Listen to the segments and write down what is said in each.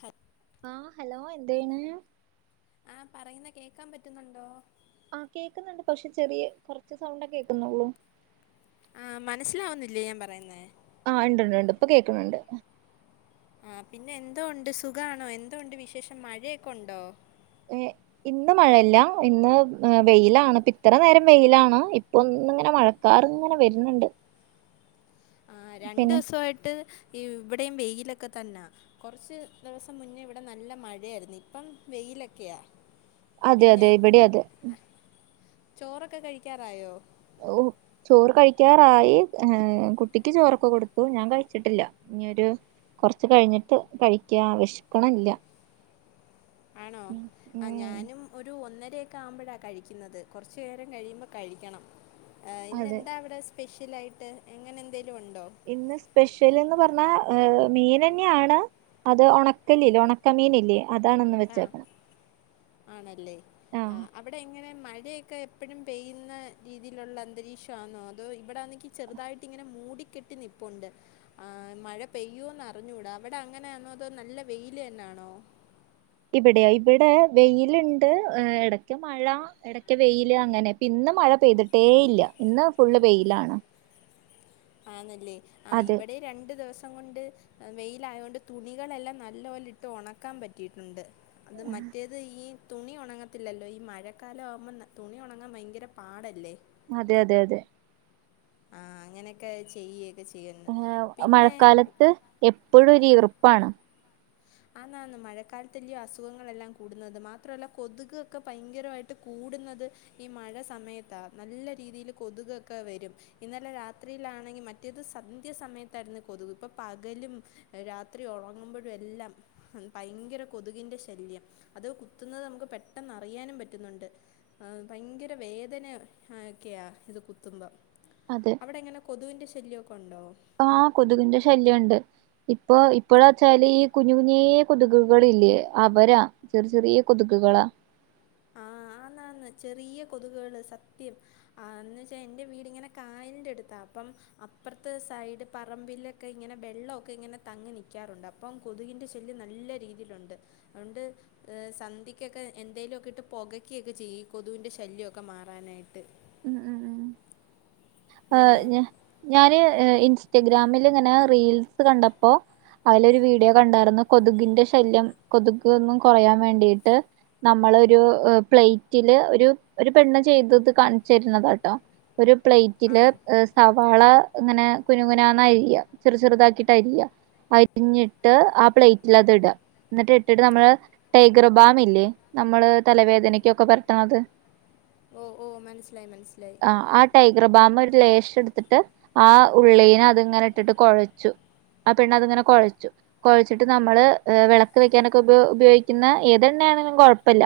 ഹത്ത് [unintelligible] ആ ഹലോ എന്തേനി ആഹ് പറയുന്ന കേൾക്കാൻ പറ്റുന്നുണ്ടോ ആഹ് കേൾക്കുന്നുണ്ട് പക്ഷെ ചെറിയ കുറച്ച് സൗണ്ട കേൾക്കുന്നുള്ളൂ ആഹ് മനസ്സിലാവുന്നില്ലേ ഞാൻ പറയുന്നേ ആഹ് ഉണ്ട് ഉണ്ട് ഇപ്പ കേൾക്കുന്നുണ്ട് ആ പിന്നെ എന്തുണ്ട് സുഖാണോ എന്തുണ്ട് വിശേഷം മഴയൊക്കെ ഉണ്ടോ ഏഹ് [inaudible] ഇന്ന് മഴയില്ല ഇന്ന് വെയിലാണ് ഇപ്പ ഇത്ര നേരം വെയിലാണ് ഇപ്പ ഒന്നിങ്ങനെ മഴ കാർ ഇങ്ങനെ വരുന്നുണ്ട് ആഹ്‌ രണ്ട് പിന്നെ ദിവസായിട്ട് ഈ ഇവിടെയും വെയിലൊക്കെ തന്നാ കുറച്ച് ദിവസം മുന്നേ ഇവിടെ നല്ല മഴയായിരുന്നു ഇപ്പം വെയിലൊക്കെയാ അതെ പിന്നെ അതെ ഉം ഇവിടെ അതെ ആഹ് ചോറൊക്കെ കഴിക്കാറായോ ഹോ ചോറ് കഴിക്കാറായി ഏഹ് കുട്ടിക്ക് ചോറൊക്കെ കൊടുത്തു ഞാൻ കഴിച്ചിട്ടില്ല ഇനിയൊരു കൊറച്ച് കഴിഞ്ഞിട്ട് കഴിക്കാ വെഷക്കണില്ല ആണോ ആഹ് ഉം ഞാനും ഒരു ഒന്നരയൊക്കെ ആവുമ്പോഴാണ് കഴിക്കുന്നത് കൊറച്ചു നേരം കഴിയുമ്പോ കഴിക്കണം. ഏഹ് അതെ ഇന്നെന്താ അവിടെ സ്പെഷ്യൽ ആയിട്ട് അങ്ങനെ എന്തേലും ഉണ്ടോ ഇന്ന് സ്പെഷ്യൽ എന്ന് പറഞ്ഞാ മീൻ തന്നെയാണ് അത് ഉണക്കലില്ലെ ഉണക്കമീനില്ലേ അതാണ്‌ ഇന്ന് വെച്ചേക്ക്ണ് ആണല്ലെ ആഹ് അപ്പൊ ഇവിടെ എങ്ങനെ മഴയൊക്കെ എപ്പഴും പെയ്യുന്ന രീതിയിലുള്ള അന്തരീക്ഷമാണോ അതോ ഇവിടെ വന്നിക്കി ചെറുതായിട്ട് ഇങ്ങനെ മൂടിക്കെട്ടി നിപ്പുണ്ട് ആഹ് മഴ പെയ്യോന്ന് അറിഞ്ഞൂട അവിടെ അങ്ങനെയാണോ അതോ നല്ല വെയിൽ തന്നൊയാണോ ഇവിടെയോ ഇവിടെ വെയിലുണ്ട് ഇടക്ക് മഴ ഇടക്ക് വെയിൽ അങ്ങനെ ഇന്ന് മഴ പെയ്തിട്ടേ ഇല്ല ഇന്ന് ഫുള്ള് വെയ്ലാണ് ആണല്ലെ ആ അതെ ഇവിടെ രണ്ടു ദിവസം കൊണ്ട് വെയിലയത് കൊണ്ട് തുണികളെല്ലാം നല്ലപോലെ ഇട്ട് ഉണക്കാൻ പറ്റിയിട്ടുണ്ട് അത് മറ്റേത് ഈ തുണി ഉണങ്ങത്തില്ലല്ലോ ഈ മഴക്കാല ആവുമ്പോം തുണി ഉണങ്ങാൻ ഭയങ്കര പാടല്ലേ അതെ അതെ അതെ ആഹ് അങ്ങനൊക്കെ ചെയ്യ് ഏഹ് മഴക്കാലത്ത് എപ്പഴും ഒരു ഈർപ്പാണ് ആന്ന് ആന്ന് മഴക്കാലത്തല്ലെ അസുഖങ്ങളെല്ലാം കൂടുന്നത് മാത്രല്ല കൊതുക് ഒക്കെ ഭയങ്കരമായി ഇട്ട് കൂടുന്നത് ഈ മഴ സമയത്താണ് നല്ല രീതിയിൽ കൊതുകൊക്കെ വരും ഇന്നലെ രാത്രിയിലാണെങ്കിൽ മറ്റേത് സന്ധ്യ സമയത്തായിരുന്നു കൊതുക് ഇപ്പോ പകലും രാത്രി ഉറങ്ങുമ്പോഴും എല്ലാം ഭയങ്കര കൊതുകിന്റെ ശല്യം അത് കുത്തുന്നത് നമുക്ക് പെട്ടെന്ന് അറിയാനും പറ്റുന്നുണ്ട് ആഹ് ഭയങ്കര വേദനയൊക്കെയാ ഇത് കുത്തുമ്പം അതെ അവിടെ എങ്ങനെ കൊതുവിൻന്റെ ശല്യക്കെ ഉണ്ടോ ആഹ് കൊതുകിന്റെ ശല്യം ഉണ്ട് ഇപ്പൊ ഇപ്പഴ വച്ചാല് ഈ കുഞ്ഞു കുഞ്ഞിയ കൊതുകുകളില്ലേ അവരാ ചെറിയ ചെറിയ കൊതുക് കളാ ആഹ് അന്നാണ് ചെറിയ കൊതുകള് സത്യം ആന്ന് വച്ചാ എന്റെ വീടിങ്ങനെ കായൽ ന്റെ അടുത്താ അപ്പം അപ്പുറത്തെ സൈഡ് പറമ്പിലൊക്കെ ഇങ്ങനെ വെള്ളമൊക്കെ ഇങ്ങനെ തങ്ങി നിൽക്കാറുണ്ട് അപ്പം അപ്പം കൊതുകിൻ്റെ ശല്യം നല്ല രീതിയിലുണ്ട് അതുകൊണ്ട് സന്ധിക്കൊക്കെ എന്തേങ്കിലുമൊക്കെ എന്നിട്ട് പുകക്കയൊക്കെ ചെയ്യും. കൊതുവിൻ്റെ ശല്യമൊക്കെ മാറാനായിട്ട്. ആ, ഞാാന് ഇൻസ്റ്റഗ്രാമിൽ ഇങ്ങനെ റീൽസ് കണ്ടപ്പോ അതിലൊരു വീഡിയോ കണ്ടായിരുന്നു. കൊതുകിന്റെ ശല്യം കൊതക് ഒന്നും കുറയാൻ വേണ്ടിട്ട് നമ്മളൊരു പ്ലേറ്റില് ഒരു ഒരു പെണ്ണ് ചെയ്തത് കാണിച് തരുന്നത കേട്ടോ. ഒരു പ്ലേറ്റില് ആണോ സവാള ഇങ്ങനെ കുനുകുന അരിയാ. ചെറു ചെറുതാക്കിട്ട് അരിയുക. അരിഞ്ഞിട്ട് ആ, പ്ലേറ്റിൽ അത് ഇടുക. എന്നിട്ട് ഇട്ടിട്ട് നമ്മള് ടൈഗർ ബാം ഇല്ലേ, നമ്മള് തലവേദനയ്ക്കൊക്കെ പരട്ടണത് ഓ ഓ, മനസ്സിലായി മനസ്സിലായി. ആ, ടൈഗർ ബാാം ഒരു ലേശ എടുത്തിട്ട് ആ ഉള്ളിനെ അതിങ്ങനെ ഇട്ടിട്ട് കുഴച്ചു. ആ, പെണ്ണ് അത്ങ്ങനെ കൊഴച്ചു. കുഴച്ചിട്ട് നമ്മള് വിളക്ക് വെക്കാനൊക്കെ ഉ ഉപയോഗിക്കുന്ന ഏതെണ്ണ ആണെങ്കിലും കുഴപ്പമില്ല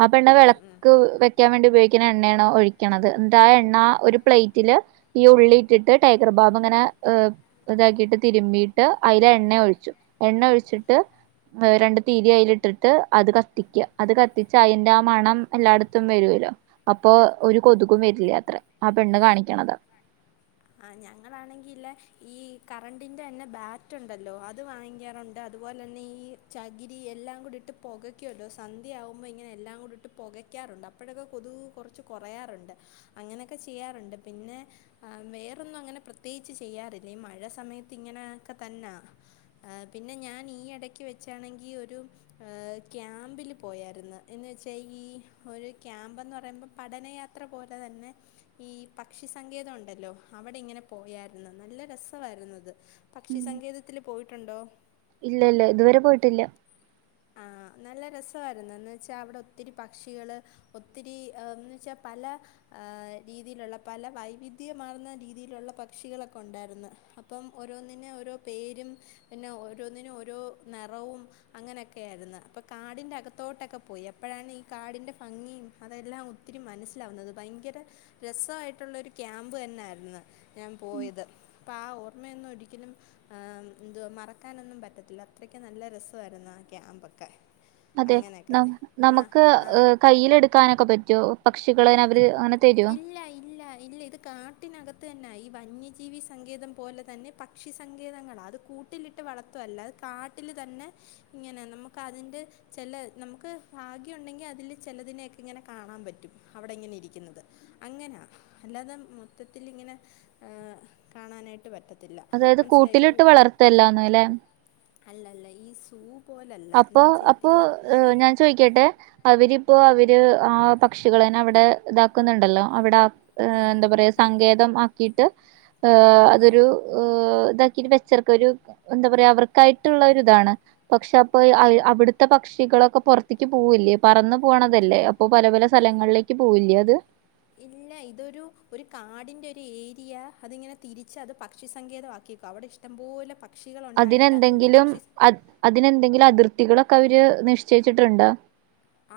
ആ, പെണ്ണ് ഉം, ഉം. വിളക്ക് വെക്കാൻ വേണ്ടി ഉപയോഗിക്കുന്ന എണ്ണയാണ് ഒഴിക്കണന്നത്. എന്നിട്ട് ആ എണ്ണ ഒരു പ്ലേറ്റില് ഈ ഉള്ളിട്ടിട്ട് ടൈഗർ ബാബ്ങ്ങനെ ഇതാക്കിട്ട് തിരുമ്പിയിട്ട് അതിൽ എണ്ണ ഒഴിച്ചു. എണ്ണ ഒഴിച്ചിട്ട് രണ്ട് തീരി അയിൽ ഇട്ടിട്ട് അത് കത്തിക്ക. അത് കത്തിച്ച അതിന്റെ ആ മണം എല്ലായിടത്തും വരുൂല്ലോ. അപ്പൊ ഒരു കൊതുകും വരില്ല ത്ര. ആ പെണ്ണ് കാണിക്കണത്. ആ, ഞങ്ങളാണെങ്കിൽല്ല ഈ കറണ്ടിന്റെ തന്നെ ബാറ്റ് ഉണ്ടല്ലോ അത് വാങ്ങിക്കാറുണ്ട്. അതുപോലെ തന്നെ ഈ ചകിരി എല്ലാം കൂടിയിട്ട് പുകയ്ക്കുല്ലോ, സന്ധ്യയാകുമ്പോ ഇങ്ങനെ എല്ലാം കൂടിയിട്ട് പുകയ് പുകയ്ക്കറുണ്ട് അപ്പോഴൊക്കെ കൊതു കുറച്ച് കുറയാറുണ്ട്. അങ്ങനെയൊക്കെ ചെയ്യാറുണ്ട് പിന്നെ ആ, വേറൊന്നും അങ്ങനെ പ്രത്യേകിച്ച് ചെയ്യാറില്ല. ഈ മഴ സമയത്ത് ഇങ്ങനെയൊക്കെ തന്നാ പിന്നെ ഞാൻ ഈ ഇടയ്ക്ക് വെച്ചാണെങ്കിൽ ഒരു ക്യാമ്പില് പോയായിരുന്നു. എന്ന് വെച്ചാൽ ഈ ഒരു ക്യാമ്പന്ന് പറയുമ്പോൾ പഠനയാ പഠനയാത്ര പോലെ തന്നെ ഈ പക്ഷിസങ്കേതം ഉണ്ട ഉണ്ടല്ലോ അവിടെ ഇങ്ങനെ പോയായിരുന്നു. നല്ല രസമായിരുന്നു അത്. പക്ഷി സങ്കേതത്തിൽ പോയിട്ടുണ്ടോ? ഇല്ല ഇല്ല ഇതുവരെ പോയിട്ടില്ല. ആ, നല്ല രസമായിരുന്നു. എന്നു വെച്ചാൽ അവിടെ ഒത്തിരി പക്ഷികൾ ഒത്തിരി എന്ന് വെച്ചാ പല ആ രീതിയിലുള്ള പല വൈവിധ്യമാർന്ന രീതിയിലുള്ള പക്ഷികളൊക്കെ ഉണ്ടായിരുന്നു. അപ്പം ഓരോന്നിന് ഓരോ പേരും പിന്നെ ഓരോന്നിനും ഓരോ നിറവും അങ്ങനെയൊക്കെ ഒക്കെയ ആയിരുന്നു. അപ്പോൾ കാടിൻ്റെ അകത്തോട്ടൊക്കെ പോയി എപ്പോഴാണ് ഈ കാടിൻ്റെ ഭംഗിയും അതെല്ലാം ഒത്തിരി മനസ്സിലാവുന്നത് ഭയങ്കര രസമായിട്ടുള്ള ഒരു ക്യാമ്പ് തന്നെയായിരുന്നു. ഞാൻ പോയത്. അപ്പ ആ ഓർമ്മ ഒന്നും ഒരിക്കലും ആ, എന്തു വാ മറക്കാനൊന്നും പറ്റത്തില്ല. അത്രക്ക് നല്ല രസമായിരുന്നു. ആ ക്യാമ്പൊക്കെ അതെ ന അങ്ങനെയൊക്കെ ആ നമുക്ക് ആ കൈൽ എടുക്കാനൊക്കെ പറ്റുമോ? പക്ഷികൾ അനെ അവര് അങ്ങനെ തരുമോ? ഇല്ല ഇല്ല ഇല്ല, ഇത്. കാട്ടിനകത്ത് തന്നെ ഈ വന്യജീവി സങ്കേതം പോലെ തന്നെ പക്ഷിസങ്കേതങ്ങള അത് കൂട്ട കുട്ടിലിട്ട് വളർത്തല്ല. അത് കാട്ടിൽ തന്നെ ഇങ്ങനെ നമുക്ക് അതിന്റെ ചില നമുക്ക് ഭാഗ്യം ഉണ്ടെങ്കിൽ അതിൽ ചിലതിനെയൊക്കെ ഇങ്ങനെ കാണാൻ പറ്റും. അവിടെ ഇങ്ങനെ ഇരിക്കുന്നത്. അങ്ങനാ അല്ലാതെ മൊത്തത്തിൽ ഇങ്ങനെ ഏ, കാണാനായിട്ട് പറ്റത്ത അതായത് കൂട്ടിലിട്ട് വളർത്തല്ലന്ന അല്ലെ. അല്ല അല്ല ഈ സൂ പോലയല്ല. എന്ന് വെച്ച തിരു ഉം ഞാൻ ചോദിക്കട്ടെ അവരിപ്പോ അവർ ആ പക്ഷികളന്നെ അവിടെ ഇതാക്കുന്നുണ്ടല്ലോ അവിടെ ഹ ആഹ് എന്താ പറയാ ആഹ് സങ്കേതം ആക്കിയിട്ട് ഏ ആഹ് അതൊരു ഇതാക്കിട്ട് വെച്ചർക്കേ ഒരു എന്താ പറയാ അവർക്കായിട്ടുള്ള ഒരു ഇതാണ് പക്ഷെ ഇപ്പൊ അവിടുത്തെ പക്ഷികളൊക്കെ പുറത്തേക്ക് പോവില്ലേ പറന്നു പോകണതല്ലേ അപ്പൊ പല പല സ്ഥലങ്ങളിലേക്ക് പോവില്ലേ അത് ഇല്ല ഇതൊരു ഒരു കാടിന്റെ ഒരു ഏരിയ അതിങ്ങനെ തിരിച്ച് അത് പക്ഷിസങ്കേതമാക്കിക്കും അവിടെ ഇഷ്ട ഇഷ്‌ടംപോലെ അതിനെന്തെങ്കിലും അ അതിനെന്തെങ്കിലും അതിർത്തികളൊക്കെ അവർ നിശ്ചയിച്ചിട്ടുണ്ടോ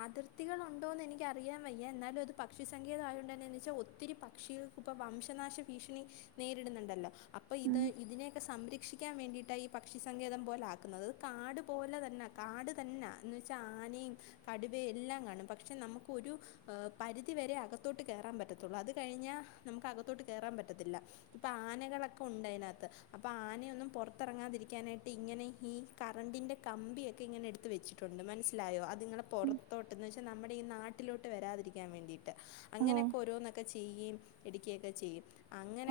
അതിർത്തികൾ ഉണ്ടോ എന്ന് എനിക്കറിയാൻ വയ്യ എന്നാൽ അത് പക്ഷിസങ്കേതമായോണ്ടെന്നന്ന് വെച്ചാൽ ഒത്തിരി പക്ഷികൾക്ക് ഇപ്പ വംശനാശ ഭീഷണി നേരിടുന്നുണ്ടല്ലോ അപ്പൊ ഇത് ഉം ഇതിനെയൊക്കെ സംരക്ഷിക്ക ക്കാൻ വേണ്ടിട്ടാ ഈ പക്ഷിസങ്കേതം പോലെ ആക്കുന്നത് കാട് പോലെ തന്നെ കാട് തന്നെ എന്ന് വെച്ചാൽ ആനയും കടുവയെല്ലാം കാണും പക്ഷെ നമുക്കൊരു പരിധിവരെ അകത്തോട്ട് കയറാൻ പറ്റത്തുള്ളൂ അത് കഴിഞ്ഞാൽ നമുക്ക് അകത്തോട്ട് കയറാൻ പറ്റത്തില്ല. ഇപ്പൊ ആനകളൊക്കെ ഉണ്ട് അതിനകത്ത് അപ്പൊ ആനയൊന്നും പുറത്തിറങ്ങാതിരിക്കാനായിട്ട് ഇങ്ങനെ ഈ കറണ്ടിൻ്റെ കമ്പിയൊക്കെ ഇങ്ങനെ എടുത്ത് വെച്ചിട്ടുണ്ട് മനസ്സിലായോ അതിങ്ങളെ ഉം പുറത്തോട്ട് എന്ന് വെച്ചാൽ നമ്മുടെ ഈ നാട്ടിലോട്ട് വരാതിരിക്കാൻ വേണ്ടിയിട്ട് ഓ അങ്ങനെയൊക്കെ ഓരോന്നൊക്കെ ചെയ്യുകയും ഇടുക്കുകയൊക്കെ ചെയ്യും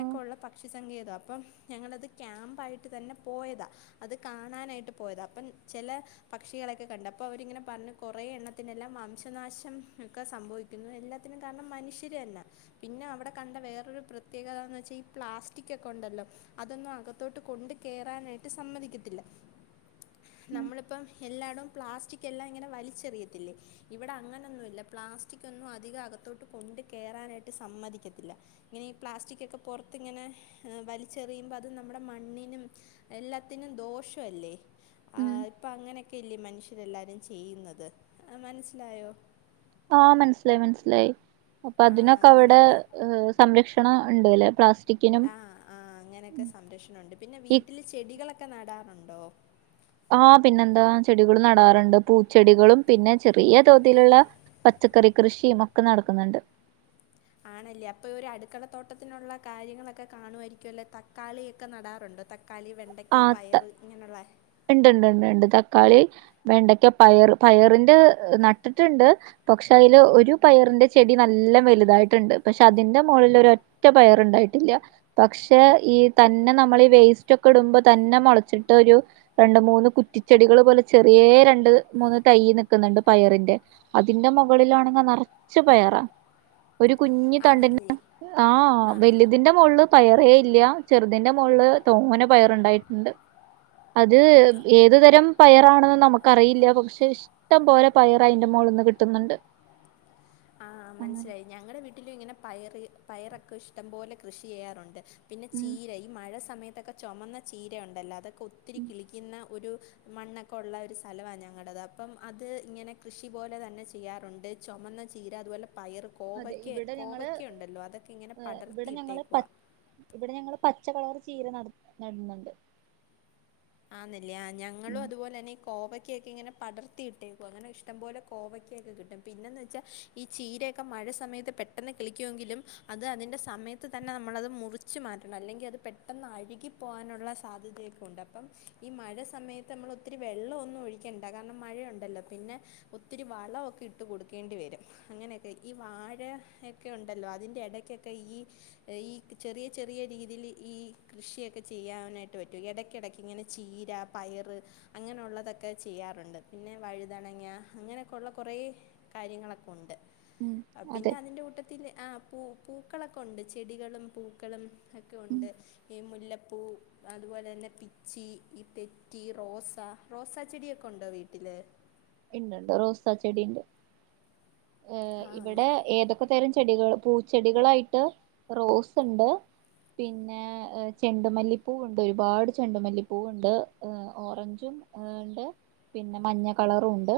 ഓ ഉള്ള പക്ഷിസങ്കേതം അപ്പം ഞങ്ങളത് ക്യാമ്പായിട്ട് തന്നെ പോയതാ അത് കാണാനായിട്ട് പോയതാ അപ്പം ചില പക്ഷികളൊക്കെ കണ്ട് അപ്പൊ അവരിങ്ങനെ പറഞ്ഞ് കുറേ എണ്ണത്തിനെല്ലാം വംശനാശം ഒക്കെ സംഭവിക്കുന്നു എല്ലാത്തിനും കാരണം മനുഷ്യർ തന്നെയാ പിന്നെ അവിടെ കണ്ട വേറൊരു പ്രത്യേകതന്ന് വെച്ചാൽ ഈ പ്ലാസ്റ്റിക് ഒക്കെ ഉണ്ടല്ലോ അതൊന്നും അകത്തോട്ട് കൊണ്ട് കയറാനായിട്ട് സമ്മതിക്കത്തില്ല ഉം നമ്മളിപ്പം എല്ലായിടും പ്ലാസ്റ്റിക് എല്ലാം ഇങ്ങനെ വലി എറിയത്തില്ലേ ഇവിടെ അങ്ങനൊന്നുമില്ല പ്ലാസ്റ്റിക് ഒന്നും അധികം അകത്തോട്ട് കൊണ്ട് കേയറാനായിട്ട് സമ്മതിക്കത്തില്ല ഇങ്ങനെ ഈ പ്ലാസ്റ്റിക്കൊക്കെ പുറത്തിങ്ങനെ വലിച്ചെറിയുമ്പോൾ അത് നമ്മുടെ മണ്ണിനും എല്ലാത്തിനും ദോഷമല്ലേ ഉം അപ്പ അങ്ങനെയൊക്കെ അല്ലേ മനുഷ്യരെല്ലാവാരും ചെയ്യുന്നത് മനസ്സിലായോ ആ മനസ്സിലായി മനസ്സിലായി അപ്പൊ ആ അതിനൊക്കെ അവിടെ അങ്ങനെയൊക്കെ സംരക്ഷണം ഉണ്ട് അല്ലെ പ്ലാസ്റ്റിക്കിനും ആ ആ അങ്ങനെയൊക്കെ സംരക്ഷണമുണ്ട് പിന്നെ ഈ വീട്ടിൽ ചെടികളൊക്കെ നടാറുണ്ടോ ആ പിന്നെന്താ ചെടികൾ നടാറുണ്ട് പൂച്ചെടികളും പിന്നെ ചെറിയ തോതിലുള്ള പച്ചക്കറി കൃഷിയും ഒക്കെ നടക്കുന്നുണ്ട്. ആണല്ലേ അപ്പൊ ഒരു അടുക്കള തോട്ടത്തിനുള്ള കാര്യങ്ങളൊക്കെ കാണുമായിയിരിക്കും അല്ലേ തക്കാളിയൊക്കെ നടാറുണ്ടോ തക്കാളി വെണ്ടയ്ക്ക പയർ ഇങ്ങനെയുള്ള ഉണ്ട് ഉണ്ട് ഉണ്ട് തക്കാളി വെണ്ടയ്ക്ക പയർ പയറിന്റെ നട്ടിട്ടുണ്ട് പക്ഷെ അതിൽ ഒരു പയറിന്റെ ചെടി നല്ല വലുതായിട്ടുണ്ട് പക്ഷെ അതിന്റെ മുകളിൽ ഒരു ഒറ്റ പയറുണ്ടായിട്ടില്ല പക്ഷെ ഈ തന്നെ നമ്മൾ ഈ വേസ്റ്റ് ഒക്കെ ഇടുമ്പോ തന്നെ മുളച്ചിട്ട് ഒരു രണ്ട് മൂന്ന് കുറ്റിച്ചെടികൾ പോലെ ചെറിയ രണ്ട് മൂന്ന് തൈ നിൽക്കുന്നുണ്ട് പയറിന്റെ അതിന്റെ മുകളിലാണെങ്കിൽ നിറച്ച് പയറാ ഒരു കുഞ്ഞി തണ്ടിൻ്റെ ആന്നല്ലേ ആ വലുതിന്റെ മുകളിൽ പയറേ ഇല്ല ചെറുതിന്റെ മുകളിൻ തോനേ പയറുണ്ടായിട്ടുണ്ട്. അത് ഏത് തരം പയറാണെന്ന് നമുക്കറിയില്ല പക്ഷെ ഇഷ്ട പോലെ പോലെ പയർ അതിന്റെ മോലിൽ നിന്ന് കിട്ടുന്നുണ്ട്. ആഹ് അങ്ങനെ മനസ്സിലായി ഞങ്ങളുടെ വീട്ടിലും ഇങ്ങനെ പയർ പയറൊക്കെ ഇഷ്ടം പോലെ കൃഷി ചെയ്യാറുണ്ട്. പിന്നെ ഉം ചീര ഈ മഴ സമയത്തൊക്കെ ചുമന്ന ചീര ഉണ്ടല്ലോ അതൊക്കെ ഒത്തിരി ഉം കിളിക്കുന്ന ഒരു മണ്ണൊക്കെ ഉള്ള ഒരു സ്ഥല വാ ഞങ്ങടത്. അപ്പം അത് ഇങ്ങനെ കൃഷി പോലെ തന്നെ ചെയ്യാറുണ്ട്. ചൊമന്ന ചീര അതുപോലെ, പയറ്, അതെ കോവയ്ക്ക ഇവിടെ ഞങ്ങള് കോവയ്ക്ക, ഉണ്ടല്ലോ അതൊക്കെ ഇങ്ങനെ ഇവിടെ ഞങ്ങള് പ പടർത്തിയിട്ടേക്കുവാ ഇവിടെ ഞങ്ങള് പച്ചക്കളർ ചീര നട നടുന്നുണ്ട്. ആന്നല്ലേ, ആ ഞങ്ങളും ഉം അതുപോലെ തന്നെ കോവയ്ക്കൊക്കെ ഇങ്ങനെ പടർത്തി ഇട്ടേക്കുവാ. അങ്ങനെ ഇഷ്ടം പോലെ കോവയ്ക്കൊക്കെ കിട്ടും. പിനെന്ന് വെച്ചാൽ ഈ ചീരയൊക്കെ മഴ സമയത്ത് പെട്ടെന്ന് കിളിക്കുമെങ്കിലും. അത് അതിൻ്റെ സമയത്ത് തന്നെ നമ്മളത് മുറിച്ച് ച്ചു മാറ്റണം. അല്ലെങ്കിൽ അത് പെട്ടെന്ന് അഴുകി പോകാനുള്ള സാധ്യതയൊക്കെ ഉണ്ട്. അപ്പം. ഈ മഴ സമയത്ത് നമ്മൾ ഒത്തിരി വെള്ളം ഒന്നും ഒഴിക്കണ്ട. കാരണം മഴയുണ്ടല്ലോ. പിന്നെ, ഒത്തിരി വളവൊക്കെ ഇട്ട് കൊടുക്കേണ്ടി വരും. അങ്ങനെയൊക്കെ. ഈ വാഴയൊക്കെ ഉണ്ടല്ലോ അതിൻ്റെ ഇടയ്ക്കൊക്കെ ക്കെ, ഈ ഈ ചെറിയ ചെറിയ രീതിയിൽ. ഈ കൃഷിയൊക്കെ ചെയ്യാനായിട്ട് പറ്റും. എടക്കിട ക്ക് ഇങ്ങനെ ചീര പയറ് അങ്ങനുള്ളതൊക്കെ ചെയ്യാറുണ്ട്. പിന്നെ വഴുതനങ്ങ അങ്ങനെയൊക്കെ ഉള്ള കുറേ കാര്യങ്ങളൊക്കെ ഉണ്ട്. ഉം പിന്നെ അതെ അതിൻ്റെ കൂട്ട ത്തിൽ, ആ പൂ പൂക്കളൊക്കെ ഉണ്ട്. ചെടികളും, പൂക്കളും, ഒക്കെ ഉം ഉണ്ട്. ഈ മുല്ലപ്പൂ, അതുപോലെ തന്നെ പി ച്ചീ ഈ തെറ്റി റോസ. റോസാ ചെടിയൊക്കെ ഉണ്ടോ വീട്ടില് ഇണ്ട് ണ്ട് റോസാ ചെടി ണ്ട്. ഏഹ് ആ ഇവിടെ ഏതൊക്കെ തരം ചെടികൾ പൂച്ചെടികളായിട്ട് റോസ് ഉണ്ട്. പിന്നെ ചെണ്ടുമല്ലിപ്പൂവ് ഉണ്ട്. ഒരുപാട് ചെണ്ടുമല്ലിപ്പൂവ് ഉണ്ട്. ഓറഞ്ചും ഉണ്ട് പിന്നെ മഞ്ഞ കളറുണ്ട്.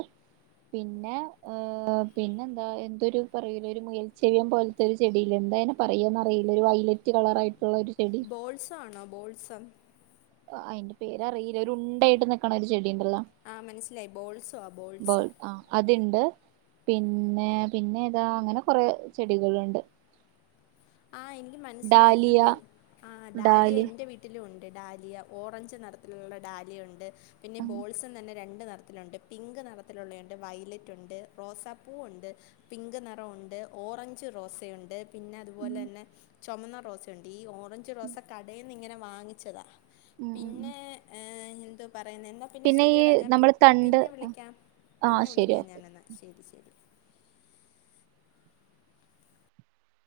പിന്നെ ഏഹ് പിന്നെ എന്താ. എന്തൊരു പറയൂലെ ഒരു മുയൽച്ചെവിയൻ പോല്ത്തെ ഒരു ചെടിയി ല്ലെ എന്താ അയിൻ പറയാന്നറിയില്ല ഒരു വൈലറ്റ് കളറയിട്ട്. ഉള്ള ഒരു ചെടി ബോൾസോ ആണോ ബോൾസം അതിന്റെ പേരറിയില്ല ഒരു ഉണ്ടായിട്ട് നിക്കണ ഒരു ചെടിണ്ടല്ലോ. ആഹ് മനസ്സിലായി. ബോൾസോ ബേൾ ബോൾസം ആ അതിണ്ട് പിന്നെ പിന്നെ ഏതാ. അങ്ങനെ കൊറെ ചെടികള് ണ്ട്. ആഹ് ഇൻക്ക് മനസ്സിലായി. ഈ ഡാലിയ ബോ, ആ ഡാലിയ ന്റെ വീ ട്ടിലു ഉണ്ട് ഡാലിയ ഓറഞ്ച് നിറത്തിലുള്ള ഡാലിയ ഉണ്ട്. പിന്നെ ഉം ബോൾസൻ തന്നെ രണ്ട് നെറത്തിലു ഉണ്ട്. പിങ്ക് നിറത്തിലുള്ള ഉണ്ട്. വൈലറ്റ് ഉണ്ട്. റോസാപ്പൂവ് ഉണ്ട്. പിങ്ക് നിറ ഉണ്ട്. ഓറഞ്ച് റോസയുണ്ട്. പിന്നെ അ ഉം അതുപോലെ തന്നെ. ചുമന്ന റോസയുണ്ട്. ഈ ഓറഞ്ച് റോസ കടയിൽന്ന് ഇങ്ങനെ വാങ്ങിച്ചതാ. ഉം ഉം പിന്നെ, എഹ് എന്ത് പറയുന്നേ പിന്നെ ഈ ശരിയാടാ. ഞാൻ പി നമ്മള് തണ്ട് പിന്നെ വിളിക്കാം. ആ പിന്നെ ശരി വിളിക്കാം ഓക്കെ ഞാൻ എന്നാ ശരി ശരി.